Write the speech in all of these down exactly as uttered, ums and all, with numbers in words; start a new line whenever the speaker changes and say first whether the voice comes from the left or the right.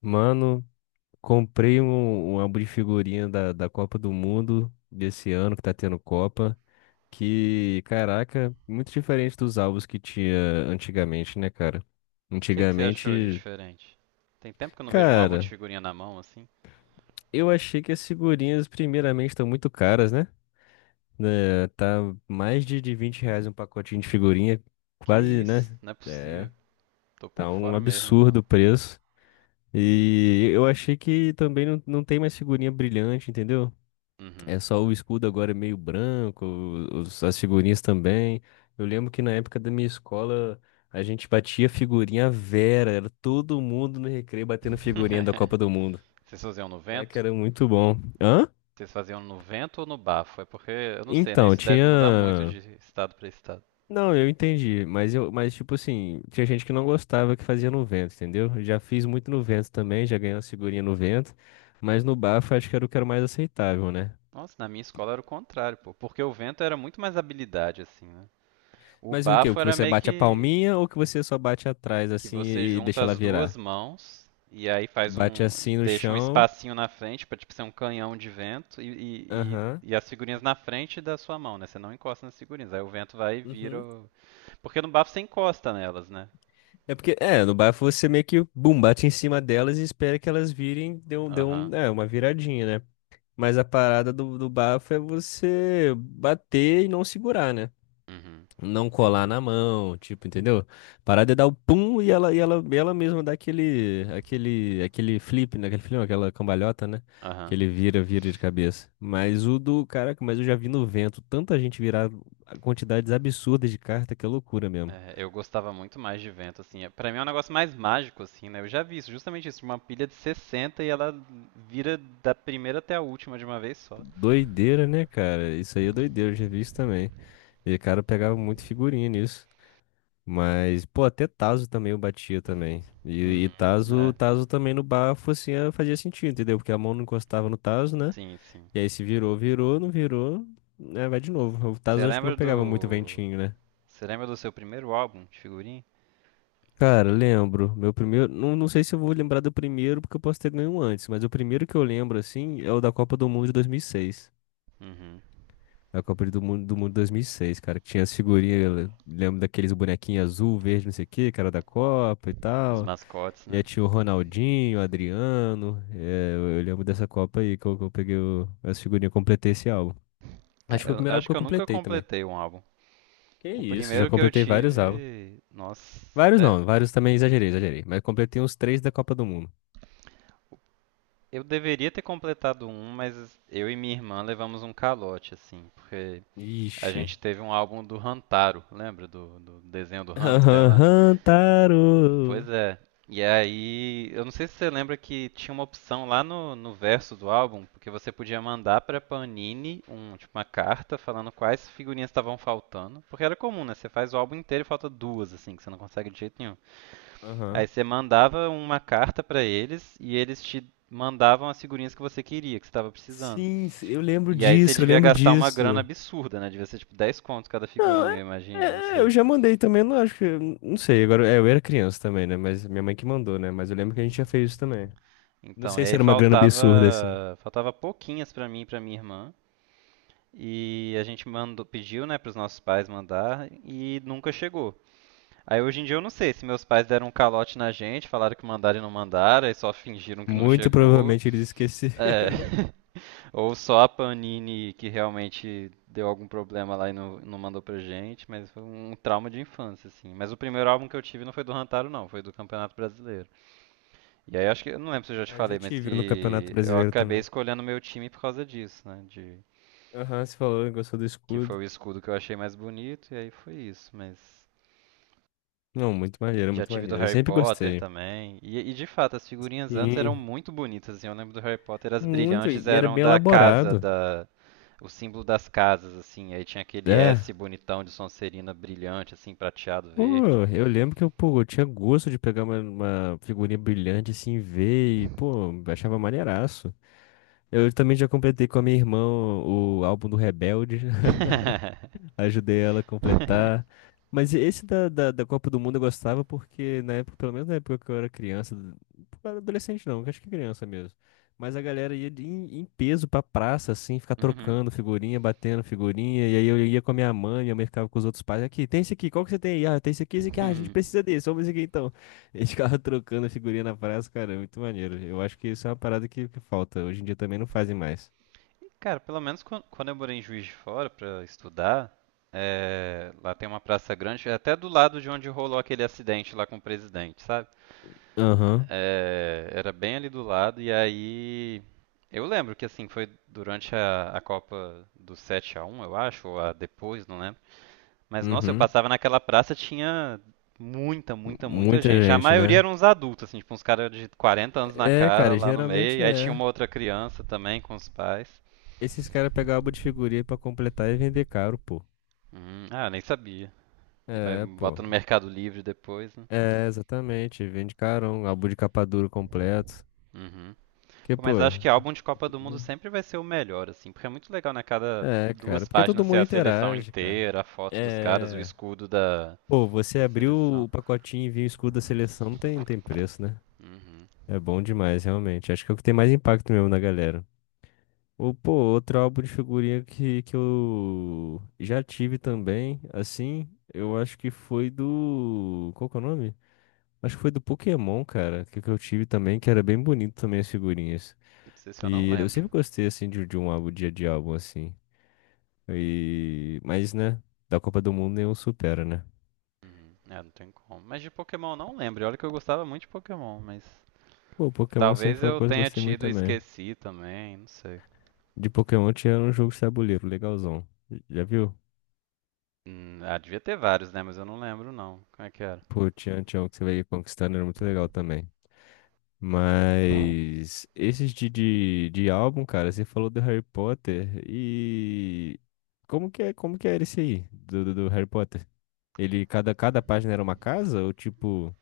left: Mano, comprei um, um álbum de figurinha da, da Copa do Mundo desse ano que tá tendo Copa. Que, caraca, muito diferente dos álbuns que tinha antigamente, né, cara?
right: O que, que você achou de
left: Antigamente,
right: diferente? Tem tempo que eu não vejo um álbum de
left: cara,
right: figurinha na mão assim.
left: eu achei que as figurinhas, primeiramente, estão muito caras, né? Né, tá mais de, de vinte reais um pacotinho de figurinha,
right: Que
left: quase, né?
right: isso? Não é
left: É,
right: possível. Tô por
left: tá um
right: fora mesmo então.
left: absurdo o preço. E eu achei que também não, não tem mais figurinha brilhante, entendeu? É
right: Uhum.
left: só o escudo agora é meio branco, os- as figurinhas também. Eu lembro que na época da minha escola a gente batia figurinha à vera, era todo mundo no recreio batendo figurinha da Copa do Mundo.
right: Vocês faziam no
left: Né, que
right: vento?
left: era muito bom. Hã?
right: Vocês faziam no vento ou no bafo? É porque, eu não sei, né?
left: Então,
right: Isso deve mudar muito
left: tinha.
right: de estado pra estado.
left: Não, eu entendi, mas eu, mas tipo assim, tinha gente que não gostava que fazia no vento, entendeu? Eu já fiz muito no vento também, já ganhei uma figurinha no vento, mas no bafo eu acho que era o que era mais aceitável, né?
right: Nossa, na minha escola era o contrário, pô. Porque o vento era muito mais habilidade, assim, né? O
left: Mas o quê? O
right: bafo
left: que
right: era
left: você
right: meio
left: bate a
right: que.
left: palminha ou que você só bate atrás
right: Que
left: assim
right: você
left: e e
right: junta
left: deixa ela
right: as duas
left: virar?
right: mãos e aí faz
left: Bate
right: um,
left: assim no
right: deixa um
left: chão.
right: espacinho na frente para tipo ser um canhão de vento e, e, e-
left: Aham.
right: e as figurinhas na frente da sua mão, né? Você não encosta nas figurinhas, aí o vento vai e vira.
left: Uhum.
right: O- Porque no bafo você encosta nelas, né?
left: É porque, é, no bafo você meio que, bum, bate em cima delas e espera que elas virem, dê um, dê
right: Aham.
left: um, é, uma viradinha, né? Mas a parada do, do bafo é você bater e não segurar, né?
right: Uhum.
left: Não colar
right: Entendi.
left: na mão, tipo, entendeu? Parar de dar o pum e ela, e ela, e ela mesma dá aquele, aquele, aquele flip, né? Aquele flip, não, aquela cambalhota, né? Que
right: Aham.
left: ele vira, vira de cabeça. Mas o do, caraca, mas eu já vi no vento tanta gente virar quantidades absurdas de carta que é loucura mesmo.
right: É, eu gostava muito mais de vento, assim. É- Pra mim é um negócio mais mágico, assim, né? Eu já vi isso, justamente isso, uma pilha de sessenta e ela vira da primeira até a última de uma vez só.
left: Doideira, né, cara? Isso aí é doideira, eu já vi isso também. E o cara pegava muito figurinha nisso. Mas, pô, até Tazo também eu batia também. E, e
right: Uhum.
left: Tazo,
right: É,
left: Tazo também no bafo, assim, eh, fazia sentido, entendeu? Porque a mão não encostava no Tazo, né?
right: sim, sim.
left: E aí se virou, virou, não virou, né? Vai de novo. O
right: Você
left: Tazo acho que não
right: lembra
left: pegava muito
right: do
left: ventinho, né?
right: Você lembra do seu primeiro álbum de figurinha?
left: Cara, lembro. Meu primeiro. Não, não sei se eu vou lembrar do primeiro, porque eu posso ter ganho um antes, mas o primeiro que eu lembro, assim, é o da Copa do Mundo de dois mil e seis.
right: Uhum.
left: A Copa do Mundo, do Mundo de dois mil e seis, cara, que tinha as figurinhas, eu lembro daqueles bonequinhos azul, verde, não sei o que, cara da Copa e
right: Os
left: tal.
right: mascotes,
left: Já
right: né?
left: tinha o Ronaldinho, o Adriano. É, eu eu lembro dessa Copa aí que eu, que eu peguei o, essa figurinha, completei esse álbum. Acho que
right: Cara,
left: foi o
right: eu
left: primeiro álbum
right: acho
left: que eu
right: que eu nunca
left: completei também.
right: completei um álbum.
left: Que
right: O
left: isso, já
right: primeiro que eu
left: completei vários álbuns.
right: tive. Nossa.
left: Vários
right: É,
left: não, vários também exagerei, exagerei. Mas completei uns três da Copa do Mundo.
right: eu deveria ter completado um, mas eu e minha irmã levamos um calote, assim. Porque a
left: Ixi.
right: gente teve um álbum do Rantaro, lembra? Do, do desenho do hamster lá?
left: Aham,
right: Pois
left: Taro.
right: é. E aí, eu não sei se você lembra que tinha uma opção lá no, no verso do álbum, porque você podia mandar pra Panini um, tipo, uma carta falando quais figurinhas estavam faltando. Porque era comum, né? Você faz o álbum inteiro e falta duas, assim, que você não consegue de jeito nenhum. Aí
left: Aham.
right: você mandava uma carta pra eles e eles te mandavam as figurinhas que você queria, que você estava precisando.
left: Sim, s- eu lembro
right: E aí você
left: disso, eu
right: devia
left: lembro
right: gastar uma grana
left: disso.
right: absurda, né? Devia ser tipo dez contos cada
left: Não,
right: figurinha,
left: é,
right: eu
left: é,
right: imagino, não
left: é,
right: sei.
left: eu já mandei também, eu não acho que. Não sei, agora. É, eu era criança também, né? Mas minha mãe que mandou, né? Mas eu lembro que a gente já fez isso também. Não
right: Então, e
left: sei se
right: aí
left: era uma grana absurda, assim.
right: faltava, faltava pouquinhas pra mim e pra minha irmã. E a gente mandou, pediu, né, para os nossos pais mandar e nunca chegou. Aí hoje em dia eu não sei se meus pais deram um calote na gente, falaram que mandaram e não mandaram, aí só fingiram que não
left: Muito
right: chegou.
left: provavelmente eles
right: É.
left: esqueceram.
right: Ou só a Panini que realmente deu algum problema lá e não, não mandou pra gente, mas foi um trauma de infância, assim. Mas o primeiro álbum que eu tive não foi do Rantaro, não, foi do Campeonato Brasileiro. E aí acho que, eu não lembro se eu já te
left: Ah, eu já
right: falei, mas
left: tive um no Campeonato
right: que eu
left: Brasileiro
right: acabei
left: também.
right: escolhendo meu time por causa disso, né? De
left: Aham, você falou, gostou do
right: que foi
left: escudo.
right: o escudo que eu achei mais bonito, e aí foi isso, mas.
left: Não, muito maneiro,
right: Já
left: muito
right: tive do
left: maneiro. Eu
right: Harry
left: sempre
right: Potter
left: gostei.
right: também. E, e, de fato, as figurinhas antes eram
left: Sim,
right: muito bonitas, assim. Eu lembro do Harry Potter, as
left: muito.
right: brilhantes
left: E era
right: eram
left: bem
right: da casa,
left: elaborado.
right: da. O símbolo das casas, assim. Aí tinha aquele
left: É.
right: S bonitão de Sonserina brilhante, assim, prateado
left: Pô,
right: verde.
left: eu lembro que eu, pô, eu tinha gosto de pegar uma, uma figurinha brilhante assim, ver e, pô, achava maneiraço. Eu também já completei com a minha irmã o, o álbum do Rebelde. Ajudei ela a completar. Mas esse da, da, da Copa do Mundo eu gostava porque na época, pelo menos na época que eu era criança, eu era adolescente não, acho que criança mesmo. Mas a galera ia de- em, em peso pra praça, assim, ficar
right: Uhum.
left: trocando figurinha, batendo figurinha. E aí eu ia com a minha mãe, minha mãe ficava com os outros pais. Aqui, tem esse aqui, qual que você tem aí? Ah, tem esse aqui, esse aqui. Ah, a gente
right: Uhum.
left: precisa desse, vamos esse aqui então. E eles ficavam trocando figurinha na praça, cara, é muito maneiro. Eu acho que isso é uma parada que, que falta. Hoje em dia também não fazem mais.
right: Cara, pelo menos quan- quando eu morei em Juiz de Fora pra estudar, é, lá tem uma praça grande, é até do lado de onde rolou aquele acidente lá com o presidente, sabe?
left: Aham,
right: É, era bem ali do lado, e aí. Eu lembro que assim, foi durante a, a Copa do sete a um eu acho, ou a depois, não lembro. Mas nossa, eu
left: uhum.
right: passava naquela praça, tinha muita, muita, muita
left: Muita
right: gente. A
left: gente,
right: maioria
left: né?
right: eram uns adultos, assim, tipo uns caras de quarenta anos na
left: É,
right: cara
left: cara,
right: lá no meio.
left: geralmente
right: E aí tinha
left: é.
right: uma outra criança também com os pais.
left: Esses caras pegam álbum de figurinha pra completar e vender caro, pô.
right: Hum, ah, nem sabia. Vai,
left: É, pô.
right: bota no Mercado Livre depois, né?
left: É, exatamente. Vende carão, álbum de capa dura completo.
right: Uhum.
left: Que,
right: Pô,
left: pô.
right: mas acho que álbum de Copa do Mundo sempre vai ser o melhor, assim, porque é muito legal, né? Cada
left: É, cara.
right: duas
left: Porque todo
right: páginas ser
left: mundo
right: a seleção
left: interage, cara.
right: inteira, a foto dos caras, o
left: É.
right: escudo da,
left: Pô, você
right: da
left: abriu
right: seleção.
left: o pacotinho e viu o escudo da seleção, não tem, não tem preço, né?
right: Uhum.
left: É bom demais, realmente. Acho que é o que tem mais impacto mesmo na galera. Ou, pô, outro álbum de figurinha que, que eu já tive também, assim, eu acho que foi do. Qual que é o nome? Acho que foi do Pokémon, cara, que, que eu tive também, que era bem bonito também as figurinhas.
right: Não sei se eu não
left: E eu
right: lembro.
left: sempre gostei, assim, de, de um álbum, dia de álbum, assim. E... Mas, né, da Copa do Mundo nenhum supera, né?
right: Uhum. É, não tem como. Mas de Pokémon eu não lembro. E olha que eu gostava muito de Pokémon, mas
left: Pô, Pokémon sempre
right: talvez
left: foi uma
right: eu
left: coisa que eu
right: tenha
left: gostei muito
right: tido e
left: também.
right: esqueci também, não sei.
left: De Pokémon tinha um jogo de tabuleiro, legalzão. Já viu?
right: Hum, ah, devia ter vários, né? Mas eu não lembro não. Como é que era?
left: Pô, tinha, tinha um que você vai conquistando, era muito legal também. Mas esses de, de, de álbum, cara, você falou do Harry Potter e como que é, como que era esse aí do, do, do Harry Potter? Ele cada cada página era uma casa ou tipo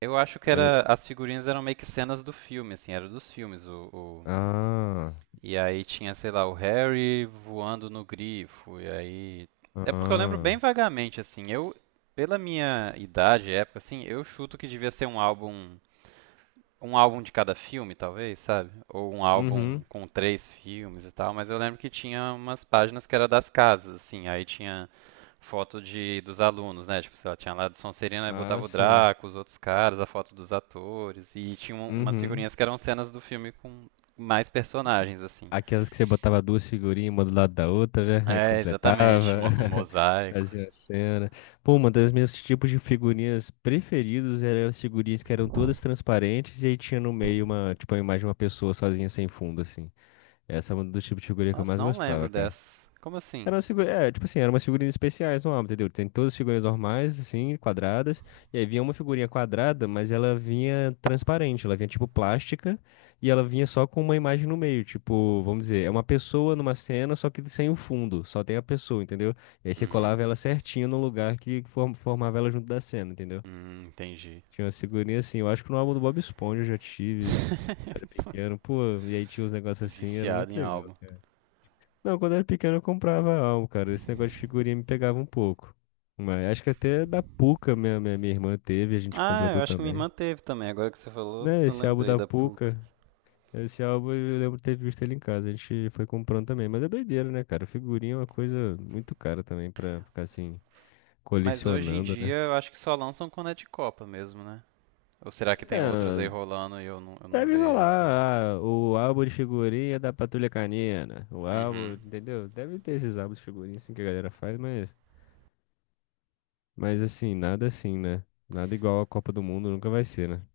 right: Eu acho que
left: era...
right: era as figurinhas eram meio que cenas do filme, assim, era dos filmes o.
left: Ah,
right: E aí tinha, sei lá, o Harry voando no grifo. E aí. É porque eu lembro bem
left: ah.
right: vagamente, assim. Eu, pela minha idade, época, assim, eu chuto que devia ser um álbum. Um álbum de cada filme, talvez, sabe? Ou um álbum
left: Uhum.
right: com três filmes e tal. Mas eu lembro que tinha umas páginas que era das casas, assim. Aí tinha foto de dos alunos, né? Tipo, sei lá, tinha lá do Sonserina e
left: Ah,
right: botava o
left: sim.
right: Draco, os outros caras, a foto dos atores. E tinha um- umas
left: Uhum.
right: figurinhas que eram cenas do filme com mais personagens, assim.
left: Aquelas que você botava duas figurinhas uma do lado da outra, né? Aí
right: É, exatamente,
left: completava,
right: monta um mosaico.
left: fazia a cena. Pô, uma das minhas tipos de figurinhas preferidos eram as figurinhas que eram todas transparentes e aí tinha no meio uma, tipo, a imagem de uma pessoa sozinha sem fundo, assim. Essa é um dos tipos de figurinha que eu
right: Nossa,
left: mais
right: não lembro
left: gostava, cara.
right: dessas. Como assim?
left: Eram as figuras, é, tipo assim, eram umas figurinhas especiais no álbum, entendeu? Tem todas as figurinhas normais, assim, quadradas, e aí vinha uma figurinha quadrada, mas ela vinha transparente, ela vinha tipo plástica, e ela vinha só com uma imagem no meio, tipo, vamos dizer, é uma pessoa numa cena, só que sem o fundo, só tem a pessoa, entendeu? E aí você
right: Uhum.
left: colava ela certinho no lugar que form- formava ela junto da cena, entendeu?
right: Hum, entendi.
left: Tinha uma figurinhas assim, eu acho que no álbum do Bob Esponja eu já tive, que eram, pô, e aí tinha uns negócios assim, era
right: Viciado
left: muito
right: em
left: legal.
right: álbum.
left: Não, quando eu era pequeno eu comprava álbum, cara. Esse negócio de figurinha me pegava um pouco. Mas acho que até da Puca minha, minha, minha irmã teve, a gente
right: Ah, eu
left: completou
right: acho que minha
left: também.
right: irmã teve também. Agora que você falou,
left: Né,
right: eu
left: esse álbum
right: lembrei
left: da
right: da P U C.
left: Puca, esse álbum eu lembro de ter visto ele em casa, a gente foi comprando também. Mas é doideira, né, cara? Figurinha é uma coisa muito cara também pra ficar assim,
right: Mas hoje em
left: colecionando,
right: dia
left: né?
right: eu acho que só lançam quando é de Copa mesmo, né? Ou será que tem outras aí
left: É,
right: rolando e eu não, eu não
left: deve
right: vejo assim?
left: rolar. Ah, o álbum de figurinha da Patrulha Canina. O álbum,
right: Uhum.
left: entendeu? Deve ter esses álbuns de figurinha assim que a galera faz, mas. Mas assim, nada assim, né? Nada igual a Copa do Mundo nunca vai ser, né?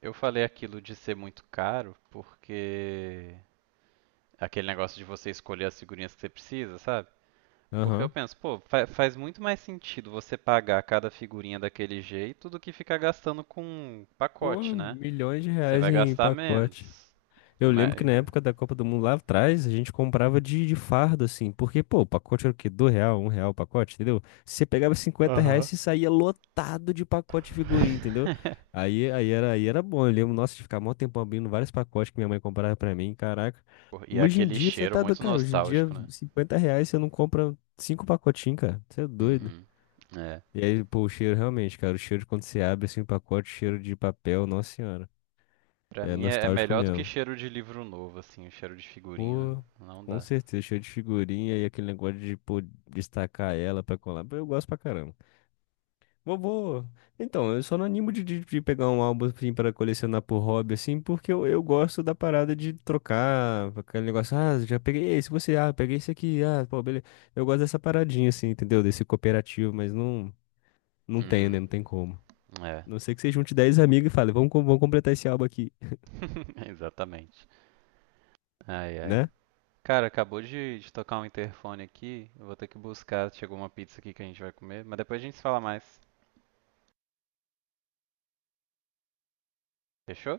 right: Eu falei aquilo de ser muito caro porque. Aquele negócio de você escolher as figurinhas que você precisa, sabe? Porque eu
left: Aham.
right: penso, pô, fa- faz muito mais sentido você pagar cada figurinha daquele jeito do que ficar gastando com um
left: Pô,
right: pacote, né?
left: milhões de
right: Você
left: reais
right: vai
left: em
right: gastar
left: pacote.
right: menos.
left: Eu lembro que
right: Mas...
left: na época da Copa do Mundo lá atrás, a gente comprava de, de fardo, assim. Porque, pô, o pacote era o quê? Do real, um real o pacote, entendeu? Se você pegava cinquenta reais,
right: Aham.
left: você saía lotado de pacote de figurinha, entendeu? Aí, aí, era, aí era bom. Eu lembro, nossa, de ficar mó tempão abrindo vários pacotes que minha mãe comprava pra mim, caraca.
right: Pô, e é
left: Hoje em
right: aquele
left: dia, você
right: cheiro
left: tá do...
right: muito
left: Cara, hoje em dia,
right: nostálgico, né?
left: cinquenta reais você não compra cinco pacotinhos, cara. Você é doido.
right: Uhum. É.
left: E aí, pô, o cheiro realmente, cara, o cheiro de quando você abre assim o pacote, cheiro de papel, nossa senhora.
right: Pra
left: É
right: mim é é
left: nostálgico
right: melhor do que
left: mesmo.
right: cheiro de livro novo, assim, o cheiro de figurinha
left: Pô,
right: não
left: com
right: dá.
left: certeza, cheiro de figurinha e aquele negócio de, pô, destacar ela pra colar. Pô, eu gosto pra caramba. Vou, vou. Então, eu só não animo de, de, de pegar um álbum assim pra colecionar por hobby, assim, porque eu, eu gosto da parada de trocar, aquele negócio, ah, já peguei esse, você, ah, peguei esse aqui, ah, pô, beleza. Eu gosto dessa paradinha, assim, entendeu? Desse cooperativo, mas não, não tenho, né?
right: Uhum.
left: Não tem como.
right: É.
left: Não sei que você junte dez amigos e fale, vamos, co- vamos completar esse álbum aqui,
right: Exatamente. Ai, ai.
left: né?
right: Cara, acabou de, de tocar um interfone aqui. Eu vou ter que buscar. Chegou uma pizza aqui que a gente vai comer. Mas depois a gente se fala mais. Fechou?